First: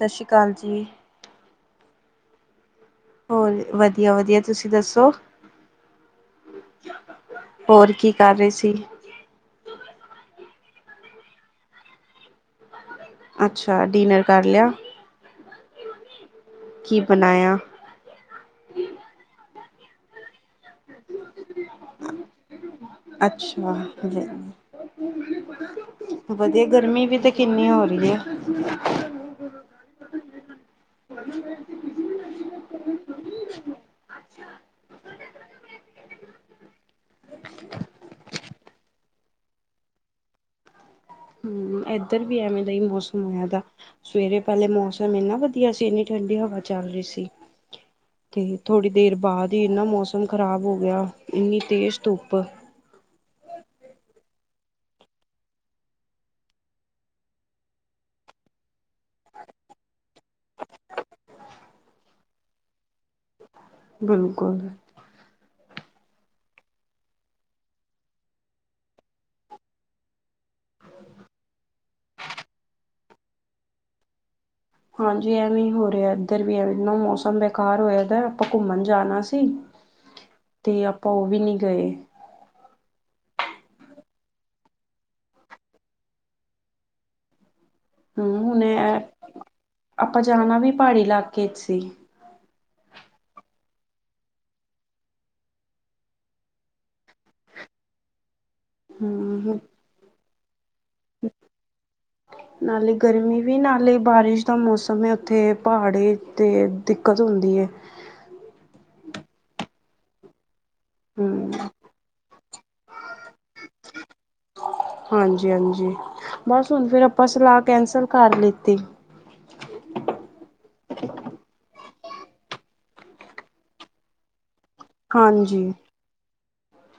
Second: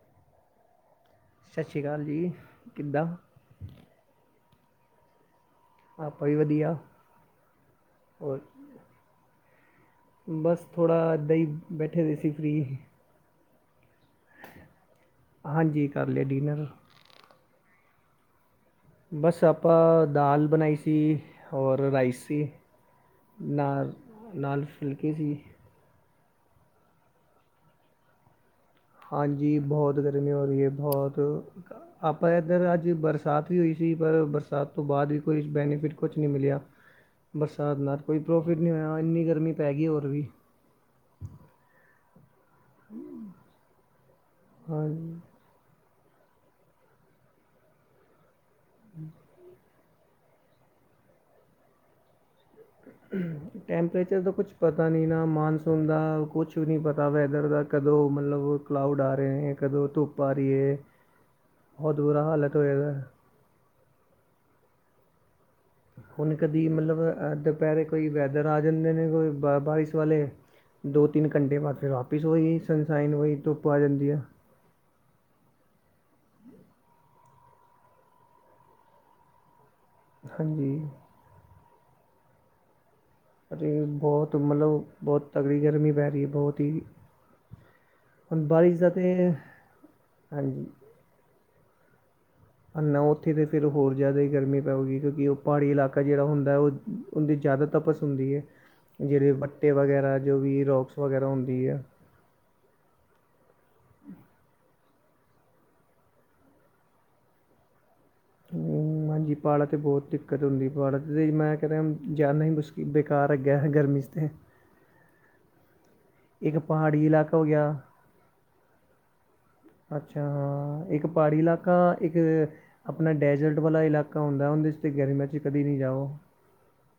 ਸ਼ ਸ਼੍ਰੀ ਕਾਲ ਜੀ ਸਾਸ ਸ਼੍ਰੀ ਕਾਲ ਜੀ ਕਿੱਦਾਂ? ਹੋਰ ਵਧੀਆ-ਵਧੀਆ ਤੁਸੀਂ ਦੱਸੋ ਆਪਾਂ ਵੀ ਵਧੀਆ ਹੋਰ ਕੀ ਕਰ ਰਹੇ ਸੀ? ਬਸ ਥੋੜਾ ਏਦਾਂ ਈ ਬੈਠੇ ਦੇ ਸੀ ਫ੍ਹੀ ਅੱਛਾ ਡਿਨਰ ਕਰ ਲਿਆ? ਹਾਂਜੀ ਕਰ ਲੇਆ ਡਿਨਰ। ਕੀ ਬਣਾਇਆ? ਬਸ ਆਪਾਂ ਦਾਲ ਬਣਾਈ ਸੀ। ਹੋਰ ਰਾਈਸ ਸੀ। ਅੱਛਾ, ਨਾਲ ਨਾਲ ਫੁਲਕੇ ਸੀ। ਵਧੀਆ ਗਰਮੀ ਵੀ ਤੇ ਕਿੰਨੀ ਹੋ ਰਹੀ ਐ। ਹਾਂਜੀ ਬੋਤ ਗਰਮੀ ਹੋ ਰਈ ਐ ਬੋਤ ਆਪਾਂ ਏਧਰ ਅੱਜ ਬਰਸਾਤ ਵੀ ਹੋਈ ਸੀ ਪਰ ਬਰਸਾਤ ਤੋਂ ਬਾਅਦ ਵੀ ਕੋਈ ਬੈਨੀਫਿਟ ਕੁਛ ਨਹੀਂ ਮਿਲਿਆ ਬਰਸਾਤ ਨਾਲ ਕੋਈ ਪ੍ਰੋਫਿਟ ਨੀ ਹੋਇਆ ਏਨੀ ਗਰਮੀ ਪੈ ਗਈ ਹੋਰ ਵੀ ਏਧਰ ਵੀ ਐਵੇਂ ਦਾ ਈ ਮੌਸਮ ਹੋਯਾ ਦਾ ਸਵੇਰੇ ਪੈਲਾ ਹਾਂਜੀ ਮੌਸਮ ਏਨਾ ਵਧੀਆ ਸੀ ਏਨੀ ਠੰਡੀ ਹਵਾ ਚੱਲ ਰਹੀ ਸੀ ਤੇ ਥੋੜੀ ਦੇਰ ਬਾਦ ਈ ਏਨਾਂ ਮੌਸਮ ਮੌਸਮ ਖ਼ਰਾਬ ਹੋ ਗਿਆ ਏਨੀ ਤੇਜ਼ ਧੁੱਪ ਹੂੰ। ਟੈਂਪਰੇਚਰ ਦਾ ਕੁਛ ਪਤਾ ਨੀ ਨਾ ਮਾਨਸੂਨ ਦਾ ਕੁਛ ਵੀ ਨੀ ਪਤਾ ਵੈਦਰ ਦਾ ਕਦੋਂ ਮਤਲਬ ਕਲਾਊਡ ਆ ਰਹੇ ਨੇ ਕਦੋਂ ਧੁੱਪ ਆ ਰਹੀ ਐ ਬੋਤ ਬੁਰਾ ਹਾਲਤ ਹੋਯਾ ਦਾ ਬਿਲਕੁਲ ਹੁਣ ਕਦੀ ਮਤਲਬ ਅ ਦੁਪੈਰੇ ਕੋਈ ਵੈਦਰ ਆ ਜਾਂਦੇ ਨੇ ਕੋਈ ਬਾਰਿਸ਼ ਵਾਲੇ ਦੋ-ਤਿੰਨ ਕੰਟੇ ਬਾਦ ਫਿਰ ਵਾਪਿਸ ਓਈ ਸਨਸਾਈਨ ਓਈ ਧੁੱਪ ਆ ਜਾਂਦੀ ਆ। ਹਾਂਜੀ ਐਵੇਂ ਈ ਹੋ ਰੈਆ ਏਧਰ ਵੀ ਐਵੇਂ ਮੌਸਮ ਬੇਕਾਰ ਹੋਯਾ ਦਾ ਆਪਾਂ ਕੁੰਮਣ ਜਾਣਾ ਸੀ ਹਾਂਜੀ ਤੇ ਆਪਾਂ ਓਵੀ ਨਈ ਗਏ। ਤੇ ਬੋਤ ਮਤਲਬ ਬੋਤ ਤਗੜੀ ਗਰਮੀ ਪੈ ਰੀ ਐ ਬਹੁਤ ਈ। ਹੂੰ ਹੁਣੇ ਐ ਆਪਾਂ ਜਾਣਾ ਹਾਂਜੀ ਵੀ ਪਾੜੀ ਇਲਾਕੇ ਚ ਸੀ। ਹਨਾ ਉੱਥੇ ਤੇ ਫਿਰ ਹੋਰ ਜਾਦੀ ਗਰਮੀ ਪਓਗੀ ਕਿਉਂਕਿ ਓ ਪਾੜੀ ਇਲਾਕਾ ਜੇੜਾ ਹੁੰਦਾ ਓ ਓਨਦੀ ਜਾਦਾ ਤਪਸ ਹੁੰਦੀ ਐ ਜੇੜੇ ਹੂੰ ਵੱਟੇ ਵਗੈਰਾ ਜੋ ਵੀ ਰੋਕਸ ਵਗੈਰਾ ਹੁੰਦੀ ਆ। [inaudible] ਨਾਲੇ ਗਰਮੀ ਵੀ ਨਾਲੇ ਬਾਰਿਸ਼ ਦਾ ਮੌਸਮ ਏ ਓਥੇ ਪਾੜੇ ਤੇ ਦਿੱਕਤ ਹੁੰਦੀ ਐ। ਓ ਹਾਂਜੀ ਪਾੜਾ ਤੇ ਬੋਤ ਦਿੱਕਤ ਹੁੰਦੀ ਪੜਾਂ ਤੇ ਹੂੰ ਮੈਂ ਕੈਨਾ ਜਾਨਾ ਈ ਮੁਸ਼ ਕਿ ਬੇਕਾਰ ਹੈਗਾਏ ਗਰਮੀ ਤੇ। ਹਾਂਜੀ-ਹਾਂਜੀ ਇੱਕ ਬਸ ਹੁਨ ਫੇਰ ਪਹਾੜੀ ਆਪਾਂ ਇਲਾਕਾ ਹੋ ਸਲਾਹ ਗਿਆ ਕੈਂਸਲ ਕਰ ਲਿੱਤੀ। ਅੱਛਾ ਏਕ ਪਾੜੀ ਇਲਾਕਾ, ਏਕ ਅ ਅਪਣਾ ਡੈਜ਼ਰਟ ਵਾਲਾ ਇਲਾਕਾ ਹੁੰਦਾ ਓਂਦੇ ਚ। ਗਰਮੀਆਂ ਚ ਕਦੇ ਹਾਂਜੀ ਨਈ ਜਾਓ।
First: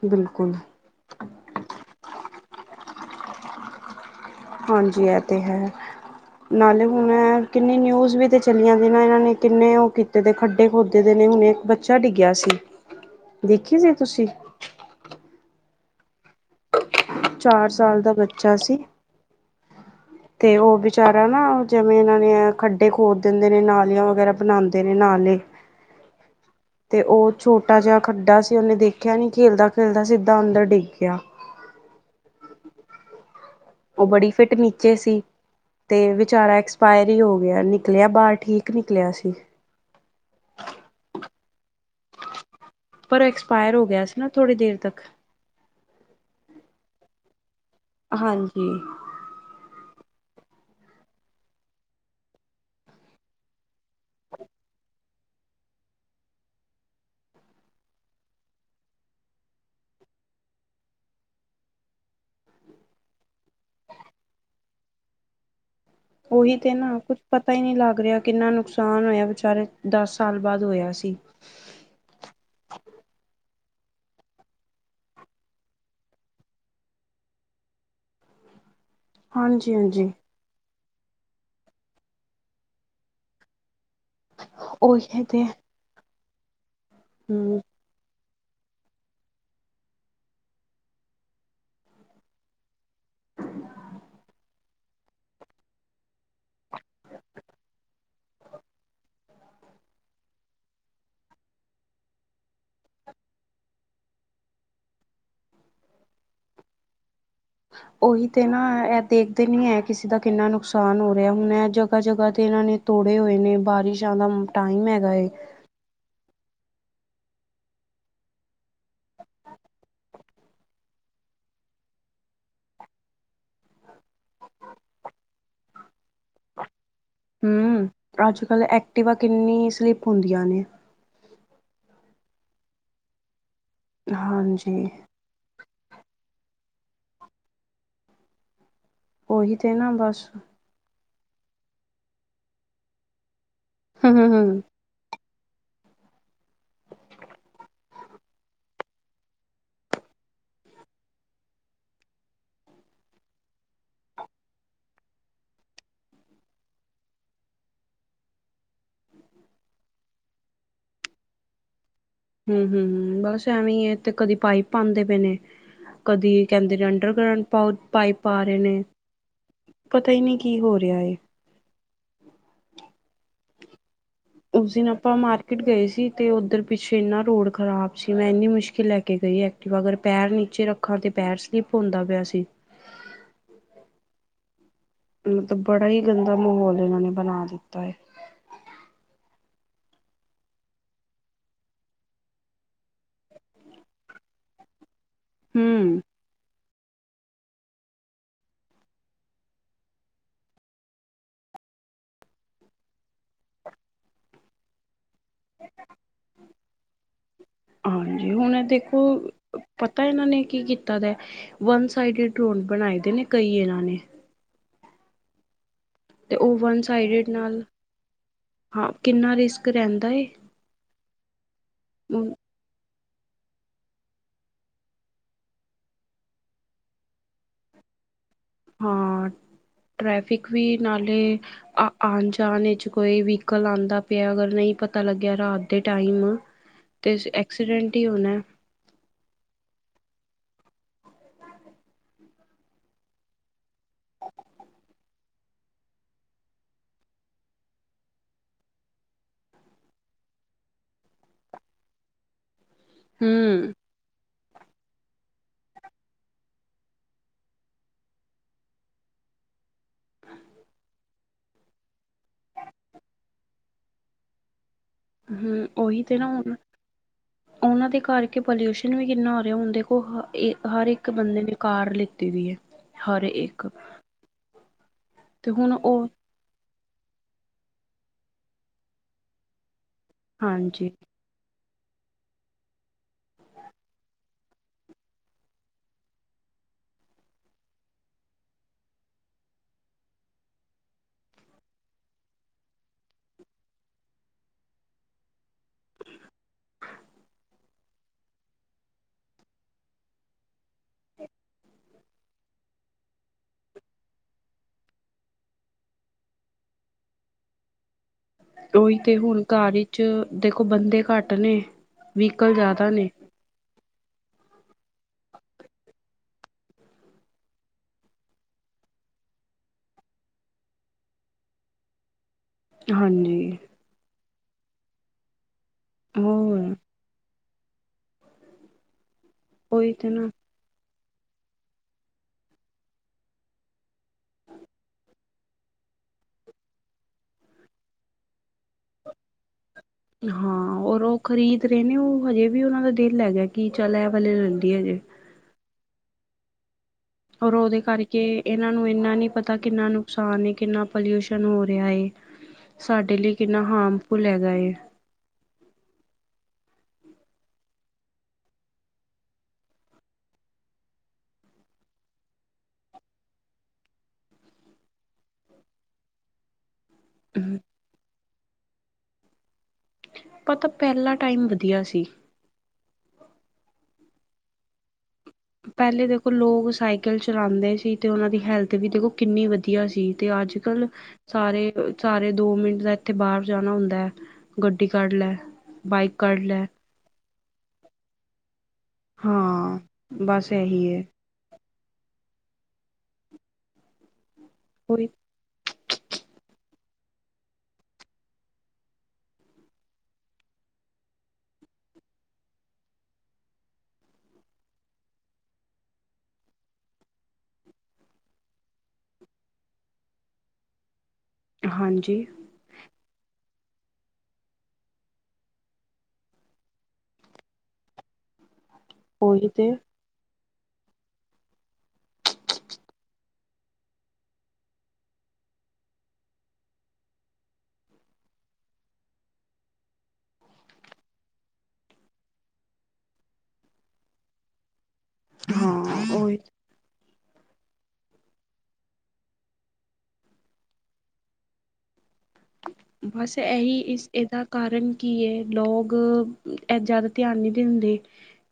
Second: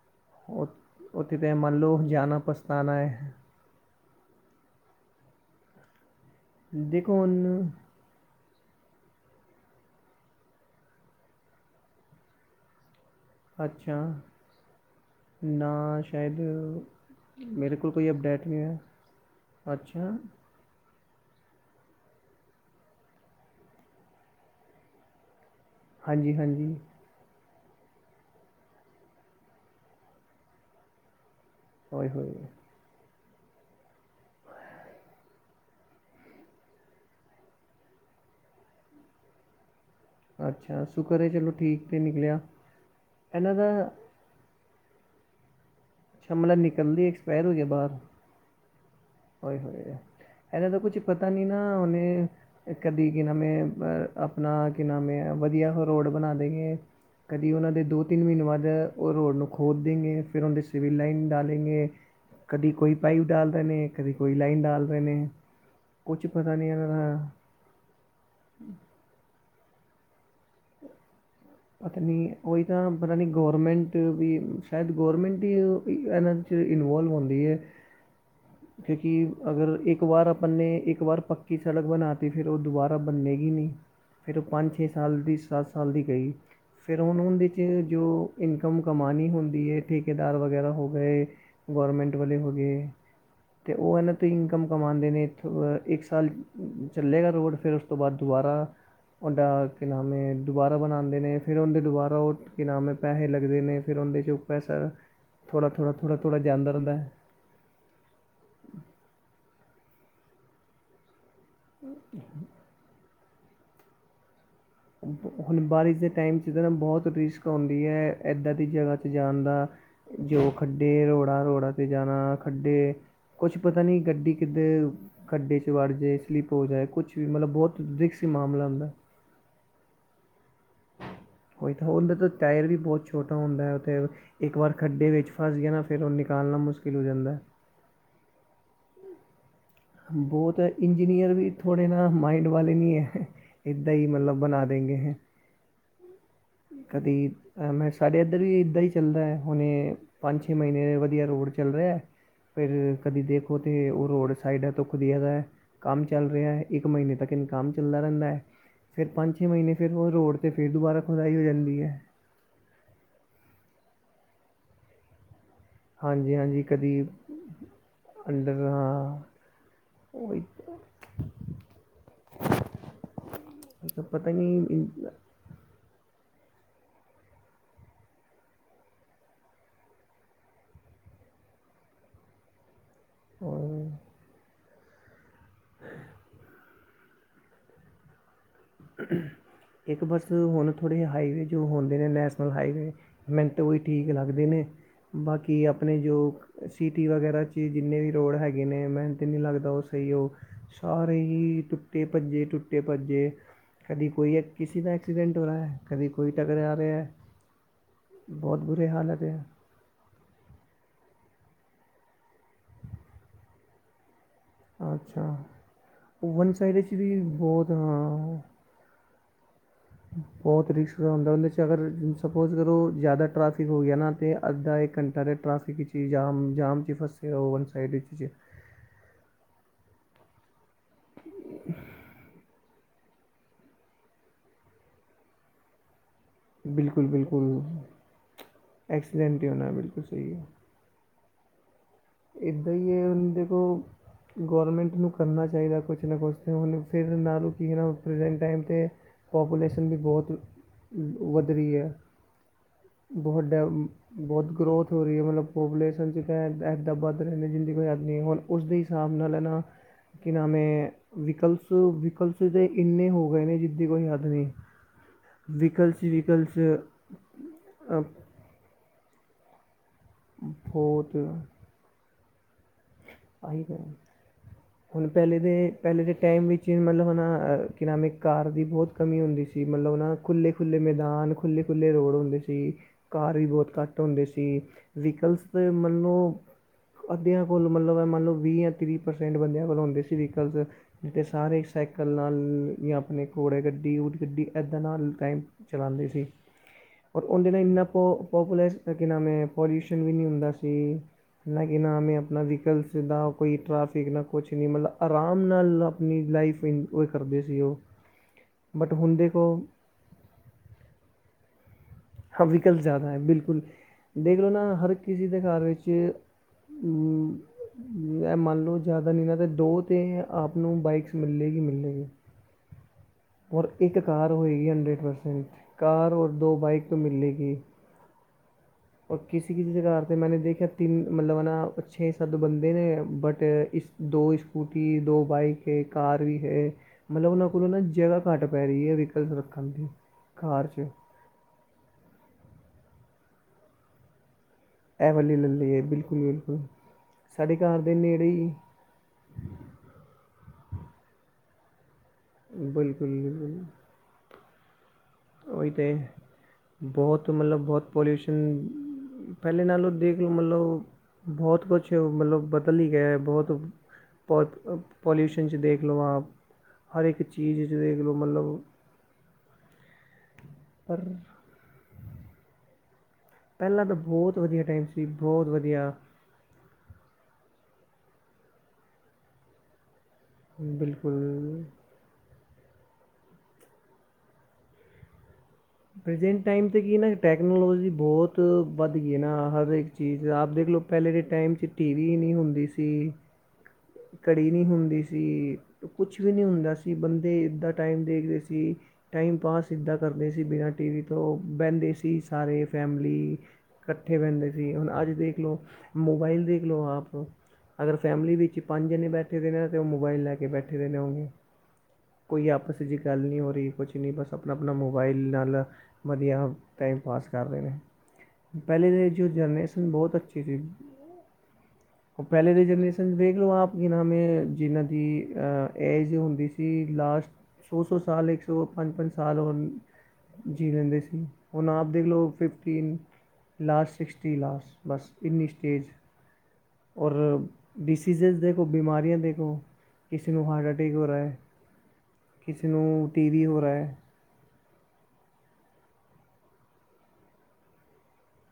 ਬਿਲਕੁਲ ਓਥੇ ਤੇ ਐ ਮਨ ਲੋ ਜਾਨਾ ਪਛਤਾਨਾ ਏ। ਹਾਂਜੀ ਇਹ ਤੇ ਹੈ ਨਾਲੇ ਹੁਨ ਦੇਖੋ ਐ ਹੁਣ ਕਿੰਨੀ ਨਿਊਜ਼ ਵੀ ਤੇ ਚ ਚਲੀਆਂ ਦੀ ਨਾ ਏਨਾਂ ਨੇ ਕਿੰਨੇ ਓ ਕੀਤੇ ਖੱਡੇ ਖੋਦੇ ਦੇ ਨੇ ਹੁਣੇ ਇੱਕ ਬੱਚਾ ਡਿੱਗਿਆ ਸੀ। ਦੇਖੀ ਸੀ ਅੱਛਾ ਤੁਸੀਂ ਨਾ ਸ਼ਾਇਦ ਚਾਰ ਮੇਰੇ ਕੋਲ ਸਾਲ ਕੋਈ ਦਾ ਅਪਡੇਟ ਨੀ ਬੱਚਾ ਹੋਯਾ ਸੀ ਅੱਛਾ। ਤੇ ਓ ਵਿਚਾਰਾ ਨਾ ਜਿਵੇਂ ਏਨਾਂ ਨੇ ਖੱਡੇ ਖੋਦ ਦਿੰਦੇ ਨੇ ਨਾਲੀਆਂ ਵਗੈਰਾ ਬਣਾਂਦੇ ਨੇ ਨਾਲੇ ਹਾਂਜੀ ਹਾਂਜੀ। ਤੇ ੳ ਛੋਟਾ ਜਾ ਖੱਡਾ ਸੀ, ੳਨੇ ਦੇਖੇਆ ਨੀ, ਖੇਲਦਾ-ਖੇਲਦਾ ਸਿੱਧਾ ਅੰਦਰ ਡਿੱਗ ਗਿਆ। ੳਏ-ਹੋਏ। ੳ ਬੜੀ ਫਿੱਟ ਨੀਚੇ ਸੀ। ਤੇ ਵੇਚਾਰਾ ਐਕਸਪਾਯਰ ਹੀ ਹੋ ਗਿਆ। ਨਿਕਲਆ ਬਾਰ ਠੀਕ ਨਿਕਲਆ ਸੀ। ਅੱਛਾ, ਸੁਕਰ ਏ ਚਲੋ ਠੀਕ ਤੇ ਨਿਕਲਆ ਪਰ ਏਨਾਂ ਦਾ ਐਕਸਪਾਇਰ ਹੋ ਗਿਆ ਸੀ ਨਾ ਥੋੜੀ ਦੇਰ ਤੱਕ ਅੱਛਾ ਮਤਲਬ ਨਿਕਲਦੇ ਐਕਸਪਾਯਰ ਹੋ ਗਿਆ ਬਾਰ। ਹਾਂਜੀ। ੳਏ ਹੋਏ, ਏਨਾਂ ਦਾ ਕੁਛ ਪਤਾ ਨੀ ਨਾ ਹੁਨ ਏ ਕਦੀ ਕੀ ਨਾਮ ਏ ਅਪਨਾ ਕੀ ਨਾਮ ਏ, ਵਧੀਆ ਰੋਡ ਬਨਾ ਦੇਈਏ। ਕਦੀ ੳਨਾਂ ਦੇ ਦੋ-ਤਿੰਨ ਮੀਨੇ ਬਾਦ ੳ ਰੋਡ ਨੂੰ ਖੋਦ ਦੇਨਗੇ, ਫੇਰ ੳਂੰਦੇ ਚ ਸੀਵਰ ਲਾਈਨ ਡਾਲੇਗੇ ਕਦੀ ਕੋਈ ਪਾਈਪ ਡਾਲ ਰੇ ਨੇ, ਕਦੇ ਕੋਈ ਲਾਈਨ ਡਾਲ ਰੇ ਨੇ। ਕੁਛ ਪਤਾ ੳਹੀ ਨਹੀਂ ਤੇ ਇਹਨਾਂ ਨਾ। ਕੁੱਛ ਦਾ ਪਤਾ ਹੀ ਨੀ ਲੱਗ ਰੇਆ, ਕਿੰਨਾ ਨੁਕਸਾਨ ਹੋਏਆ ਵੇਚਾਰੇ ਦਸ ਸਾਲ ਬਾਦ ਹੋਏਆ ਸੀ। ਪਤਾ ਨੀ ੳਈ ਤਾਂ ਪਤਾ ਨੀ ਗੌਰਮੈਂਟ ਵੀ ਸ਼ਾਏਦ ਗੌਰਮੈਂਟ ਈ ਏ ਏਨਾ ਚ ਇਨਵੋਲਵ ਹੁੰਦੀ ਏ, ਕਿੳਂਕਿ ਹਾਂਜੀ ਅਗਰ ਇੱਕ ਹਾਂਜੀ ਵਾਰ ਆ ਆਪਾਂ ਨੇ ਇੱਕ ਵਾਰ ਪੱਕੀ ਸੜਕ ਬਨਾ ਤੀ ਫੇਰ ੳ ਦੁਬਾਰਾ ਬਨੇਗੀ ਨੀ। ਫੇਰ ੳ ਪੰਜ -ਛੇ ਸਾਲ ਉਹੀ ਦੀ ਤੇ ਸੱਤ ਸਾਲ ਦੀ ਗਈ, ਫੇਰ ਹੁਨ ੳੰਦੇ ਹਮ ਚ ਜੋ ਇਨਕਮ ਕਮਾਨੀ ਹੁੰਦੀ ਏ, ਠੇਕੇਦਾਰ ਵਗੈਰਾ ਹੋ ਗਏ, ਗੌਰਮੈਂਟ ਵਾਲੇ ਹੋਗੇ ਤੇ ੳ ਏਨਾ ਤੇ ਇਨਕਮ ਕਮਾੰਦੇ ਨੇ ਏਥੋਂ, ਇੱਕ ਸਾਲ ਚੱਲੇਗਾ ਰੋਡ ਫੇਰ ੳਸ ੳਸ ਤੋਂ ਬਾਦ ਦੁਬਾਰਾ ਤੁਆਡਾ ਕੀ ਨਾਮ ਏ ਦੁਬਾਰਾ ਬਨਾਦੇ ਨੇ ਫੇਰ ਔੰਦੇ ਦੁਬਾਰਾ ੳ ਕੀ ਨਾਮ ਏ ਪੈਸੇ ਲੱਗਦੇ ਨੇ ਫੇਰ ਔੰਦੇ ਚ ੳ ਪੈਸਾ ਥੋੜਾ, ਥੋੜਾ, ਥੋੜਾ, ਥੋੜਾ ਜਾਂਦਾ ਰੈੰਦਾ ਏ। ੳਹੀ ਤੇ ਨਾ ਏ ਦੇਖਦੇ ਨੀ ਹੈ ਕਿਸੇ ਦਾ ਕਿੰਨਾ ਨੁਕਸਾਨ ਹੋ ਰੈਆ, ਹੁਨ ਏ ਜਗਾ -ਜਗਾ ਤੇ ਏਨਾਂ ਨੇ ਤੋੜੇ ਹੋਏ ਨੇ ਬਾਰਿਸ਼ਾਂ ਦਾ ਟਾਈਮ ਹੈਗਾ ਏ ਹੁਨ ਬਾਰਿਸ਼ ਦੇ ਟਾਈਮ ਚ ਤਾਂ ਨਾ ਬੋਤ ਰਿਸਕ ਹੁੰਦੀ ਏ ਏਦਾਂ ਦੀ ਜਗਾ ਚ ਜਾਨ ਦਾ। ਜੋ ਖੱਡੇ ਰੋੜਾਂ-ਰੋੜਾਂ ਤੇ ਜਾਨਾ, ਖੱਡੇ ਕੁਛ ਪਤਾ ਨੀ ਗੱਡੀ ਕਿੱਦੇ ਖੱਡੇ ਚ ਵੜ ਜੇ, ਸਲਿੱਪ ਹੋ ਜਾਏ ਕੁਛ ਵੀ ਮਤਲਬ ਬੋਤ ਹੂੰ ਰਿਕਸੀ ਅੱਜ ਕੱਲ ਮਾਮਲਾ ਹੁੰਦਾ। ਐਕਟਿਵਾ ਕਿੰਨੀ ਸਲਿੱਪ ਹੁੰਦੀਆਂ ਨੇ। ੳਈ ਤਾਂ ੳਦਾ ਤਾਂ ਟੈਰ ਵੀ ਬੋਤ ਛੋਟਾ ਹੁੰਦਾ ਏ, ੳ ਤੇ ਇੱਕ ਵਾਰ ਹਾਂਜੀ ਖੱਡੇ ਵਿੱਚ ਫਸ ਗਿਆ ਨਾ ਫੇਰ ੳ ਨਿਕਾਲਨਾ ਮੁਸ਼ਕਿਲ ਹੋ ਜਾਂਦਾ। ੳਹੀ ਤੇ ਨਾ ਬਸ ਬੋਤ ਇੰਜੀਨੀਅਰ ਵੀ ਥੋੜੇ ਨਾ ਮਾਈੰਡ ਵਾਲੇ ਨੀ ਹੈ। ਏਦਾਂ ਈ ਹੂੰ ਹੂੰ ਮਤਲਬ ਹੂੰ ਬਨਾ ਦੇਂਗੇ, ਕਦੀ ਅ ਮੈਂ ਸਾਡੇ ਏਧਰ ਵੀ ਇਦਾਂ ਈ ਚੱਲਦਾ ਏ। ਹੁਨੇ ਪੰਜ-ਛੇ ਮਹੀਨੇ ਵਧੀਆ ਰੋੜ ਚੱਲ ਰੈਆ ਏ ਫੇਰ ਕਦੀ ਦੇਖੋ ਤੇ ੳ ਰੋੜ ਸਾਈਡਾਂ ਤੋ ਖੁਦੀਆ ਦਾ, ਕੰਮ ਚੱਲ ਰੇਆ ਏ, ਇੱਕ ਮੀਨੇ ਤਿਕਨ ਕੰਮ ਚੱਲਦਾ ਰੈੰਦਾ ਏ ਫੇਰ ਪੰਜ- ਛੇ, ਮੀਨੇ ਫੇਰ ੳ ਰੋਡ ਤੇ ਫੇਰ ਦੁਬਾਰਾ ਖੁਦਾਈ ਹੋ ਜਾਂਦੀ ਏ। ਹੂੰ ਹੂੰ ਹੂੰ ਬਸ ਐਵੇਂ ਈ ਏ ਏਥੇ, ਕਦੀ ਪਾਈਪ ਪਾਂਦੇ ਪਏ ਨੇ ਹਾਂਜੀ ਕਦੀ ਹਾਂਜੀ ਕੈੰਦੇ ਨੇ ਕਦੀ ਅੰਡਰਗ੍ਰਉਂਡ ਪੋ ਪਾਈਪ ਪਾ ਰਏ ਅੰਡਰ ਨੇ। ਹਾਂ ਪਤਾ ਈ ਨੀ ਉਹੀ ਕੀ ਹੋ ਰਿਆ ਏ। ਪਤਾ ਈ ਉਸ ਦਿਨ ਆਪਾਂ ਮਾਰ ਕੀਟ ਗਏ ਸੀ। ਤੇ ਓਧਰ ਪਿੱਛੇ ਇੰਨਾ ਰੋਡ ਖ਼ਰਾਬ ਸੀ ਮੈਂ ਇੰਨੀ ਮੁਸ਼ਕਿਲ ਲੈ ਕੇ ਗਈ ਐ। ਕੀ ਅਗਰ ਪੈਰ ਨੀਚੇ ਰਖਾਂ ਤੇ ਪੈਰ ਸਲਿਪ ਹੁੰਦਾ ਪਿਆ ਸੀ। ਹੋਰ ਹੁਨ ਤੇ ਬੜਾ ਈ ਗੰਦਾ ਮਹੌਲ ਏਹਨਾਂ ਨੇ ਬਣਾ ਦਿੱਤਾ ਐ। ਇੱਕ ਬਸ ਹੁਨ ਥੋੜ੍ਹੇ ਹਾਈਵੇ ਜੋ ਹੁੰਦੇ ਨੇ ਨੈਸ਼ਨਲ ਹਾਈਵੇ ਮੈਨ ਤੇ ਓਹ ਈ ਠੀਕ ਲੱਗਦੇ ਨੇ, ਬਾਕੀ ਆਪਨੇ ਹੂੰ ਜੋ ਸਿਟੀ ਵਗੈਰਾ 'ਚ ਜਿੰਨੇ ਵੀ ਰੋਡ ਹੈਗੇ ਨੇ ਮੈਨ ਤੇ ਨਈ ਲੱਗਦਾ ਓਹ ਸਹੀ ਓ ਸਾਰੇ ਈ ਟੁੱਟੇ-ਪਜੇ, ਟੁੱਟੇ-ਪਜੇ ਕਦੀ ਕੋਈ ਐਕ ਕਿਸੀ ਦਾ ਐਕਸੀਡੈਂਟ ਹੋ ਰਾ ਐ ਕਦੀ ਕੋਈ ਟਕਰਾ ਰਿਆ ਹੈ। ਹਾਂਜੀ। ਹੁਨ ਬਹੁਤ ਐ ਬੁਰੇ ਦੇਖੋ ਹਾਲਤ ਹੈ ਪਤਾ ਏਹਨਾਂ ਨੇ ਕੀ ਕੀਤਾ ਦਾ ਵਨ ਸਾਈਡਡ ਰੋਡ ਬਣਾਏ ਦੇ ਨੇ ਕਈ ਏਹਨਾਂ ਨੇ। ਅੱਛਾ। ਓ ਤੇ ਵਨ ਉਹ ਸਾਈਡ ਇਚ ਵੀ ਸਾਈਡਡ ਨਾਲ ਬਹੁਤ ਹਾਂ ਹਾਂ, ਕਿੰਨਾ ਰਿਸਕ ਰਹਿੰਦਾ ਏ। ਬਹੋਤ ਰਿਸਕ ਦਾ ਹੁੰਦਾ ਇੰਦੇ ਚ ਅਗਰ, ਸਪੋਜ਼ ਕਰੋ ਜਿਆਦਾ ਟਰੈਫਿਕ ਹੋ ਗਿਆ ਨਾ ਤੇ ਅੱਧਾ-ਇੱਕ ਕੰਟਾ ਦੇ ਟਰੈਫਿਕ ਇਚ ਕੀ ਜਾਮ ਜਾਮ 'ਚ ਫਸੇ ਹੋ ਵਨ ਸਾਈਡੀਡ ਇੱਚ ਹਾਂ, ਟ੍ਰੈਫਿਕ ਵੀ ਨਾਲੇ ਆ ਆਨ ਜਾਨ ਇੱਚ ਕੋਈ ਵਹੀਕਲ ਆਂਦਾ ਪਿਆ ਅਗਰ ਨਹੀਂ ਪਤਾ ਲੱਗਿਆ ਰਾਤ ਦੇ ਟਾਈਮ ਤੇ ਐਕਸੀਡੈਂਟ ਈ ਹੋਨੈ। ਐਕਸੀਡੈਂਟ ਈ ਹੋਇਐ, ਬਿਲਕੁਲ ਸਈ ਐ। ਇਦਾਂ ਈ ਐ, ਹੁਨ ਦੇਖੋ ਗੌਰਮੈਂਟ ਨੂੰ ਕਰਨਾ ਚਾਈਦਾ ਕੁਛ ਨਾ ਕੁਛ ਤਾਂ ਹੁਨ ਫਿਰ ਨਾਲੋਂ ਕੀ ਹੈ ਨਾ ਪ੍ਰੈਜੈਂਟ ਟਾਈਮ ਤੇ ਪਾਪੂਲੇਸ਼ਨ ਵੀ ਬੋਤ ਵਦ ਰਈ ਐ। ਬਹੋਤ ਡਰ ਹੂੰ। ਬਹੋਤ ਗਰੋਥ ਹੋ ਰਈ ਐ ਮਤਲਬ ਪਾਪੂਲੇਸ਼ਨ 'ਚ [unintelligible] ਦਾਂ ਵੱਧ ਰਹਿੰਦੇ ਜਿੰਦੀ ਕੋਈ ਆਦਮੀ ਹੋਨ ਉਸ ਦੇ ਹਿਸਾਬ ਨਾਲ, ਹੈਨਾ। ਕੀ ਨਾਮ ਏ ਵਿਕਲਸ ਵਿਕਲਸ ਤੇ ਇੰਨੇ ਹੋ ਗਏ ਨੇ ਜਿਦੀ ਕੋਈ ਹੱਦ ਨਈ। ਹੂੰ, ਓਹੀ ਤੇ ਨਾ। ਓਹਨਾਂ ਦੇ ਘਰ ਕਿ ਪਲਿਊਸ਼ਨ ਵੀ ਕਿੰਨਾ ਹੋ ਰਿਆ। ਹੁਨ ਦੇਖੋ ਹਰ ਇੱਕ ਬਹੁਤ ਬੰਦੇ ਨੇ ਕਾਰ ਲਿੱਤੀ ਵੀ ਐ। ਆਈ ਹੋ, ਹੁਨ ਪੈਲੇ ਤੇ ਦੇ ਹੁਣ ਪੈਲੇ ਉਹ ਦੇ ਟੈਮ ਵਿੱਚ ਮਲਬ ਨਾ ਕਿ ਨਾਮਂ ਏ, ਕਾਰ ਦੀ ਬੋਤ ਕਮੀ ਹੁੰਦੀ ਸੀ ਮਲਬ ਨਾ ਖੁੱਲ੍ਹੇ-ਖੁੱਲ੍ਹੇ ਹਾਂਜੀ ਮੇਦਾਨ, ਖੁੱਲ੍ਹੇ-ਖੁੱਲ੍ਹੇ ਰੋਡ ਹੁੰਦੇ ਸੀ। ਕਾਰ ਵੀ ਬੋਤ ਘੱਟ ਹੁੰਦੀ ਸੀ। ਵੀਕਲਸ ਵੀ ਮੰਨੋ ਅੱਦੇਆਂ ਹੁਨ ਮਲਬ ਐ ਮੰਨ ਲੋ ਵੀ ਯਾ ਤਰੀ ਪ੍ਰਸੈਂਟ ਬੰਦਿਆਂ ਕੋਲ ਹੁੰਦੇ ਸੀ ਵੀਕਲਸ। ਨਈ ਤੇ ਸਾਰੇ ਇਕ ਸੈਕਲ ਨਾਲ ਯਾ ਆਪਨੇ ਘੋੜੇ ਗੱਡੀ, ਊਟ ਗੱਡੀ, ਐਦਾਂ ਨਾਲ ਟੈਮ ਚਲਾਂਦੇ ਸੀ ਔਰ ਓਂਦੇ ਨਾਲ ਇੰਨਾ ਪੋ ਪੋਪੂਲਸ ਕੀ ਨਾਮ ਏ ਪੋਲਿਊਸ਼ਨ ਵੀ ਨਈ ਹੁੰਦਾ ਸੀ। ਲੈ ਕੀ ਨਾਮ ਏ ਅਬ ਨਾ ਵੀਕਲ ਸੀ, ਨਾ ਕੋਈ ਟ੍ਰੈਫਿਕ, ਨਾ ਕੁਛ ਵੀ। ਮਲਬ ਅਰਾਮ ਨਾਲ ਆਪਨੀ ਲਾਈਫ ਇੰ ਓਏ ਕਰਦੇ ਸੀ ਓਹ। ਤੇ ਓਈ ਤੇ, ਹੁਨ ਘਰ ਇਚ ਦੇਖੋ ਬੰਦੇ ਘੱਟ ਨੇ ਹਾਂ, ਵਹੀਕਲ ਵੀਕਲਸ ਜ਼ਿਆਦਾ ਨੇ ਜਿਆਦਾ ਐ, ਬਿਲਕੁਲ! ਦੇਖ ਲੋ ਨਾ ਹਰ ਕਿਸੀ ਦੇ ਘਰ ਵਿੱਚ ਹੂੰ ਐ ਮੰਨ ਲੋ ਜਾਦਾ ਨੀ ਐ ਤੇ ਦੋ ਤੇ ਆਪ ਨੂੰ ਬਾਈਕਸ ਮਿਲੇਗੀ-ਮਿਲੇਗੀ। ਹਾਂਜੀ। ਇੱਕ ਕਾਰ ਹੋਏਗੀ ਹੰਡਰੇਡ ਪਰਸੈਂਟ। ਕਾਰ ਹੋਰ ਦੋ ਬਾਈਕ ਤੇ ਮਿਲੇਗੀ। ਹੋਰ ਕਿਸੀ-ਕਿਸੀ ਦੇ ਉਹੀ ਘਰ ਤੇ ਨਾ ਮੈਨੇ ਦੇਖਿਐ ਮਤਲਬ ਨਾ ਛੇ-ਸੱਤ ਬੰਦੇ ਨੇ, ਬਟ ਇਸ ਦੋ ਸਕੂਟੀ, ਦੋ ਬਾਈਕ ਤੇ ਕਾਰ ਵੀ ਹੈ। ਮਤਲਬ ਉਨ੍ਹਾਂ ਕੋਲੋਂ ਨਾ ਜਗ੍ਹਾ ਘੱਟ ਪੈ ਰੀ ਐ, ਵੀਕਲਸ ਰੱਖਣ ਦੀ। ਕਾਰ 'ਚ ਹਾਂ, ਔਰ ਓ ਖਰੀਦ ਰਹੇ ਨੇ ਓ ਹਜੇ ਵੀ ਉਨ੍ਹਾਂ ਦਾ ਦਿਲ ਹੈਗਾ ਕਿ ਚੱਲ ਐ ਵਾਲੇ ਲਲੀਏ ਹਜੇ ਹਾਂਜੀ, ਲੱਲ ਲੀਏ। ਬਿਲਕੁਲ-ਬਿਲਕੁਲ, ਔਰ ਸਾਡੇ ਘਰ ਉਹਦੇ ਦੇ ਕਰਕੇ ਨੇੜੇ ਈ ਏ ਇਹਨਾਂ ਨੂੰ ਇਨਾਂ ਨੀ ਪਤਾ ਕਿੰਨਾ ਨੁਕਸਾਨ ਏ, ਕਿੰਨਾ ਪੋਲਿਊਸ਼ਨ ਹੋ ਰਿਆ ਏ। ਸਾਡੇ ਬਿਲਕੁਲ ਲਈ ਕਿੰਨਾ ਹਾਰਮਫੁਲ ਹੈਗਾ ਏ। ਓਹੀ ਤੇ ਬੋਤ ਮਤਲਬ ਬੋਤ ਪੋਲਿਊਸ਼ਨ ਪੈਲੇ ਨਾਲੋ ਦੇਖ ਲੋ, ਮਤਲਬ ਬਹੁਤ ਕੁਛ, ਮਤਲਬ ਬਦਲ ਈ ਗਿਆ ਏ। ਬਹੁਤ ਪ ਪੋਲਿਊਸ਼ਨ ਚ ਦੇਖ ਲੋ ਆਪ, ਹਰ ਇਕ ਚੀਜ ਚ ਦੇਖ ਲੋ ਮਤਲਬ ਪਤਾ ਪਰ ਪਹਿਲਾ ਟਾਈਮ ਵਧੀਆ ਸੀ। ਪਹਿਲਾ ਤਾਂ ਬੋਤ ਵਧੀਆ ਟਾਈਮ ਸੀ, ਬੋਤ ਵਧੀਆ। ਪਹਿਲੇ ਦੇਖੋ ਲੋਕ ਸਾਈਕਲ ਚਲਾਂਦੇ ਸੀ ਤੇ ਉਹਨਾਂ ਦੀ ਹੈਲਥ ਵੀ ਦੇਖੋ ਕਿੰਨੀ ਵਧੀਆ ਸੀ। ਤੇ ਅੱਜ-ਕਲ ਬਿਲਕੁਲ ਸਾਰੇ ਅ ਸਾਰੇ ਦੋ ਮਿੰਟ ਦਾ ਇਥੇ ਬਾਰ ਜਾਣਾ ਹੁੰਦਾ ਐ। ਗੱਡੀ ਕਢ ਲੈ। ਬਾਈਕ ਕੱਢ ਪ੍ਰਜੈਂਟ ਲੈ ਟਾਈਮ ਤੇ ਕੀ ਨਾਂ ਟੈਕਨੋਲੋਜੀ ਬੋਤ ਵੱਧ ਗਈ ਐ ਨਾ ਹਰ ਹਾਂ ਇਕ ਚੀਜ ਆਪ ਬਸ ਦੇਖ ਇਹੀ ਲੋ ਹੈ ਪਹਿਲੇ ਦੇ ਟਾਈਮ ਚ ਟੀ ਵੀ ਨੀਂ ਹੁੰਦੀ ਸੀ, ਘੜੀ ਨੀਂ ਹੁੰਦੀ ਕੋਈ ਸੀ। ਕੁਛ ਵੀ ਨ੍ਹੀਂ ਹੁੰਦਾ ਸੀ, ਬੰਦੇ ਇਦਾਂ ਟਾਈਮ ਦੇਖਦੇ ਸੀ। ਟਾਈਮ ਪਾਸ ਇਦਾਂ ਕਰਦੇ ਸੀ। ਸੀ ਬਿਨਾਂ ਟੀ ਵੀ ਤੋਂ ਬੈੰਦੇ ਸੀ ਸਾਰੇ ਫੈਮਲੀ ਕੱਠੇ ਬੈਂਦੇ ਸੀ ਹੁਣ ਅੱਜ ਦੇਖ ਲੋ, ਮੋਬਾਈਲ ਦੇਖ ਲੋ ਆਪ ਅਗਰ ਫੈਮਿਲੀ ਵਿਚ ਪੰਜ ਜਣੇ ਬੈਠੇ ਦੇ ਨੇ ਤਾਂ ਓ ਮੋਬਾਈਲ ਲੈ ਕੇ ਬੈਠੇ ਦੇ ਨੇ ਓ ਹਾਂਜੀ। ਕੋਈ ਆਪਸ ਚ ਗੱਲ ਨੀਂ ਹੋ ਰਹੀ ਕੁਛ ਨ੍ਹੀਂ, ਬਸ ਆਪਣਾ-ਆਪਣਾ ਮੋ ਮੋਬਾਈਲ ਨਾਲ ਵਧੀਆ ਟਾਈਮ ਪਾਸ ਕਰ ਰਏ ਨੇ, ਪਹਿਲੇ ਦੇ ਜੋ ਉਹੀ ਤੇ ਜਨਰੇਸ਼ਨ ਬਹੁਤ ਅੱਛੀ ਸੀ। ਪਹਿਲੇ ਦੇ ਜਨਰੇਸ਼ਨ ਦੇਖ ਲੋ ਆਪ ਜਿਨ੍ਹਾਂ ਨੇ, ਜਿਨ੍ਹਾਂ ਦੀ ਅ ਏਜ ਹੁੰਦੀ ਸੀ ਲਾਸਟ ਸੋ-ਸੋ ਸਾਲ, ਇਕ ਸੌ ਪੰਜ-ਪੰਜ ਸਾਲ ਹੁਣ ਜੀਅ ਲੇਂਦੇ ਸੀ, ਹੁਣ ਆਪ ਦੇਖ ਲੋ ਫਿਫਟੀਨ ਲਾਸਟ, ਸਿਕਸਟੀ ਲਾਸਟ ਬਸ ਇਨੀਂ ਸਟੇਜ ਹਾਂ ਉਹੀ ਔਰ ਡਿਸੀਜ਼ਜ਼ ਦੇਖੋ, ਬਿਮਾਰੀਆਂ ਦੇਖੋ ਕਿਸੇ ਨੂੰ ਹਾਰਟ ਅਟੈਕ ਹੋ ਰਾ ਐ। ਕਿਸੇ ਨੂੰ ਟੀ ਬਸ ਵੀ ਹੋ ਰਾ ਇਹੀ ਐ। ਇਸ ਇਹਦਾ ਕਾਰਨ ਕੀ ਐ ਲੋਗ ਇਹ ਜਿਆਦਾ ਧਿਆਨ ਨੀਂ ਦਿੰਦੇ।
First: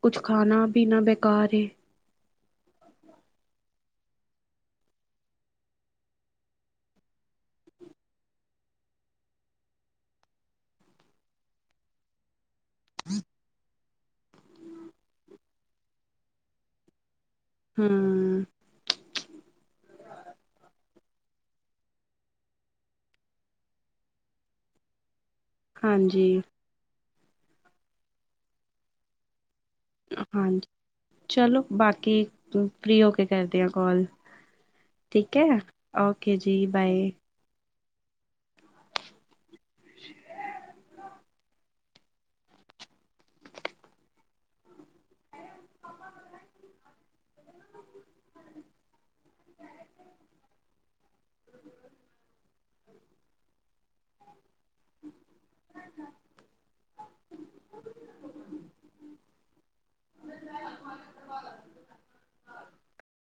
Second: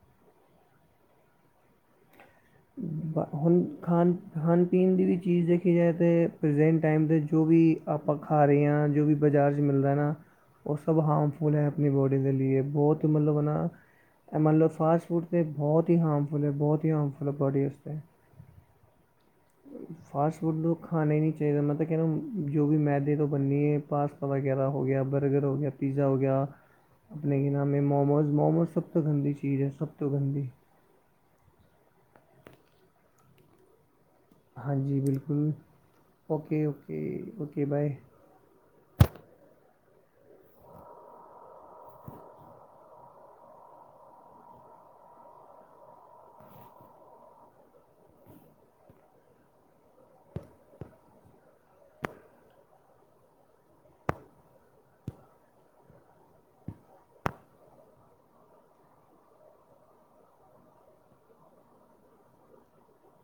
ਕੁੱਛ ਖਾਣਾ-ਪੀਨਾ ਬੇਕਾਰ ਏ। ਹੁਣ ਖਾਣ, ਖਾਣ-ਪੀਣ ਦੀ ਵੀ ਚੀਜ਼ ਦੇਖੀ ਜਾਏ ਤੇ ਪ੍ਰਜੈਂਟ ਟਾਈਮ ਦੇ ਜੋ ਵੀ ਆਪਾਂ ਖਾ ਰੇ ਆਂ ਜੋ ਵੀ ਬਾਜ਼ਾਰ ਚ ਮਿਲਦਾ ਨਾ ਉਹ ਸਭ ਹਾਰਮਫੁਲ ਹੈ ਆਪਣੀ ਬੋਡੀ ਦੇ ਲਈ ਏ ਬੋਤ ਮਤਲਬ ਨਾ ਮੰਨ ਲਓ ਫਾਸਟ ਫੂਡ ਤੇ ਬਹੁਤ ਹੀ ਹਾਰਮਫੁਲ ਐ, ਬਹੁਤ ਹੀ ਹਾਰਮਫੁਲ ਫੁਲ ਬੋਡੀ ਵਾਸਤੇ ਹਮ ਫਾਸਟ ਫੂਡ ਖਾਣਾ ਈ ਨ੍ਹੀਂ ਚਾਈਦਾ। ਮੈਂ ਤੇ ਕੈਅ ਰੈ ਜੋ ਵੀ ਮੈਦੇ ਤੋ ਬੰਨੀ ਏ, ਪਾਸਤਾ ਵਗੈਰਾ ਹੋ ਗਿਆ, ਬਰਗਰ ਹੋ ਗਿਆ ਪੀਜ਼ਾ ਹੋ ਹਾਂਜੀ ਗਿਆ ਆਪਣੇ ਕੀ ਨਾਮ ਐ! ਮੋਮੋਜ਼, ਮੋਮੋਜ਼ ਸਭ ਤੋਂ ਗੰਦੀ ਚੀਜ ਐ ਸਭ ਤੋ ਹਾਂਜੀ ਚਲੋ, ਬਾਕੀ ਫਰੀ ਹੋ ਕੇ ਕਰਦੇ ਆਂ ਕੋਲ ਹਾਂਜੀ ਬਿਲਕੁਲ ਜੀ। ਜੀ okay, okay, bye okay bye. [inaudible] [inaudible] [inaudible]